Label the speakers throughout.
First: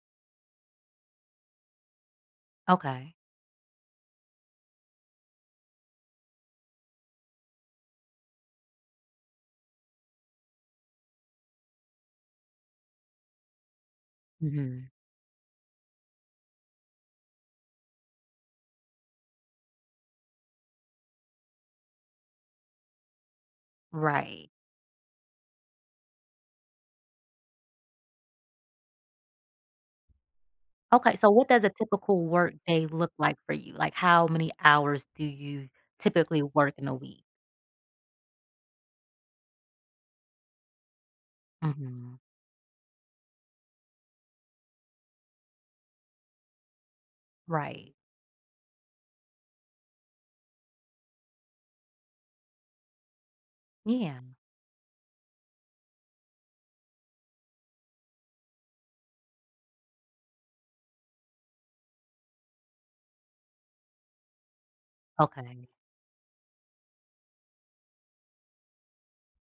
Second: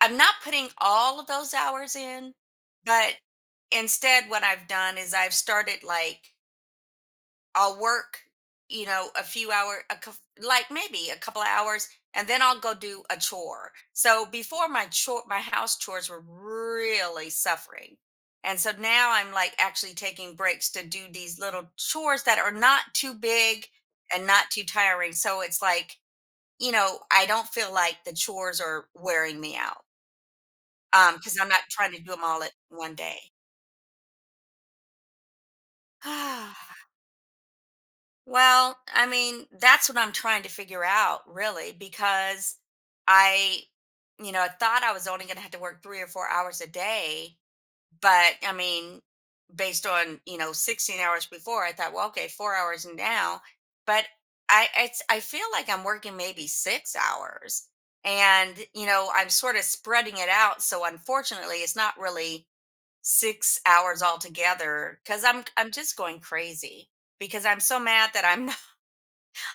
Speaker 1: I'm not putting all of those hours in,
Speaker 2: Okay.
Speaker 1: but, instead what I've done is I've started, like I'll work, you know, a few hour a coup like, maybe a couple of hours, and then I'll go do a chore. So before my
Speaker 2: Mhm.
Speaker 1: chore my house chores were really suffering. And so now I'm, like, actually taking breaks to do these little chores that are not too big and not
Speaker 2: Right.
Speaker 1: too tiring. So It's, like, you know, I don't feel, like, the chores are wearing me out
Speaker 2: Okay,
Speaker 1: um,
Speaker 2: so
Speaker 1: 'cause
Speaker 2: what
Speaker 1: I'm
Speaker 2: does a
Speaker 1: not trying to do
Speaker 2: typical
Speaker 1: 'em all at
Speaker 2: workday
Speaker 1: 1
Speaker 2: look
Speaker 1: day.
Speaker 2: like for you? Like, how many hours do you typically work in a week?
Speaker 1: Well, I mean, that's what I'm trying to figure out, really,
Speaker 2: Mhm.
Speaker 1: because, I you know, I thought I was only going to have to work 3 or 4 hours a day,
Speaker 2: Right.
Speaker 1: but, I mean, based on, you know, 16 hours before, I thought, "Well, okay, 4 hours now" But
Speaker 2: Yeah.
Speaker 1: I it's I feel, like, I'm working maybe 6 hours. And, you know, I'm sort of spreading it out, so unfortunately, it's not really 6 hours altogether 'cause I'm
Speaker 2: Okay.
Speaker 1: I'm just going crazy. Because I'm so mad that I'm no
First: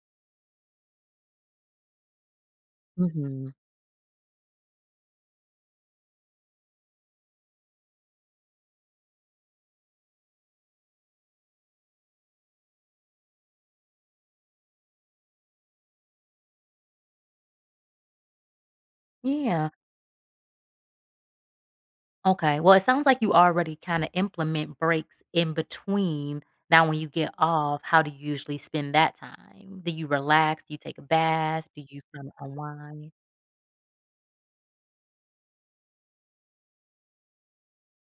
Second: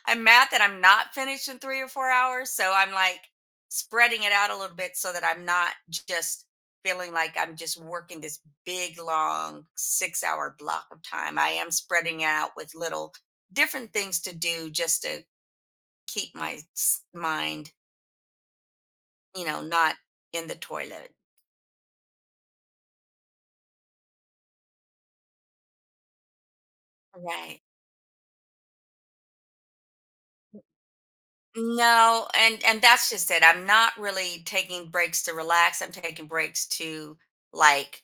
Speaker 1: I'm mad that I'm not finished in 3 or 4 hours, so I'm, like,
Speaker 2: Mhm.
Speaker 1: spreading it out a little bit so that I'm not, just, feeling, like, I'm just working this big, long 6 hour block of time. I am spreading out with little different things to do just to keep my s mind you know,
Speaker 2: Yeah.
Speaker 1: not in the toilet.
Speaker 2: Okay. Well, it sounds like you already kinda implement breaks in between. Now when you get
Speaker 1: Right.
Speaker 2: off, how do you usually spend that time? Do you relax? Do you take a bath? Do you
Speaker 1: No,
Speaker 2: kinda
Speaker 1: and and that's
Speaker 2: unwind?
Speaker 1: just it. I'm not really taking breaks to relax, I'm taking breaks to, like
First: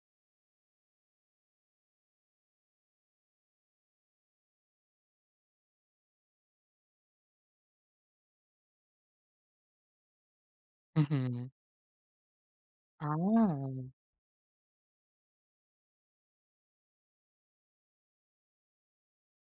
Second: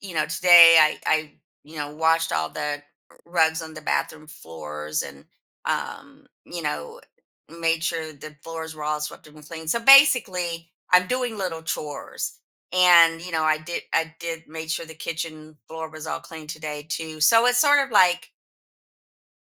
Speaker 1: you know, today, I I, you know, washed all the rugs on the bathroom floors and, um, you know, made sure the floors were all swept up and clean. So basically, I'm doing
Speaker 2: Mhm.
Speaker 1: little chores, and, you know, I did
Speaker 2: Oh.
Speaker 1: I did made sure the kitchen floor was all clean today, too. So it's sort of like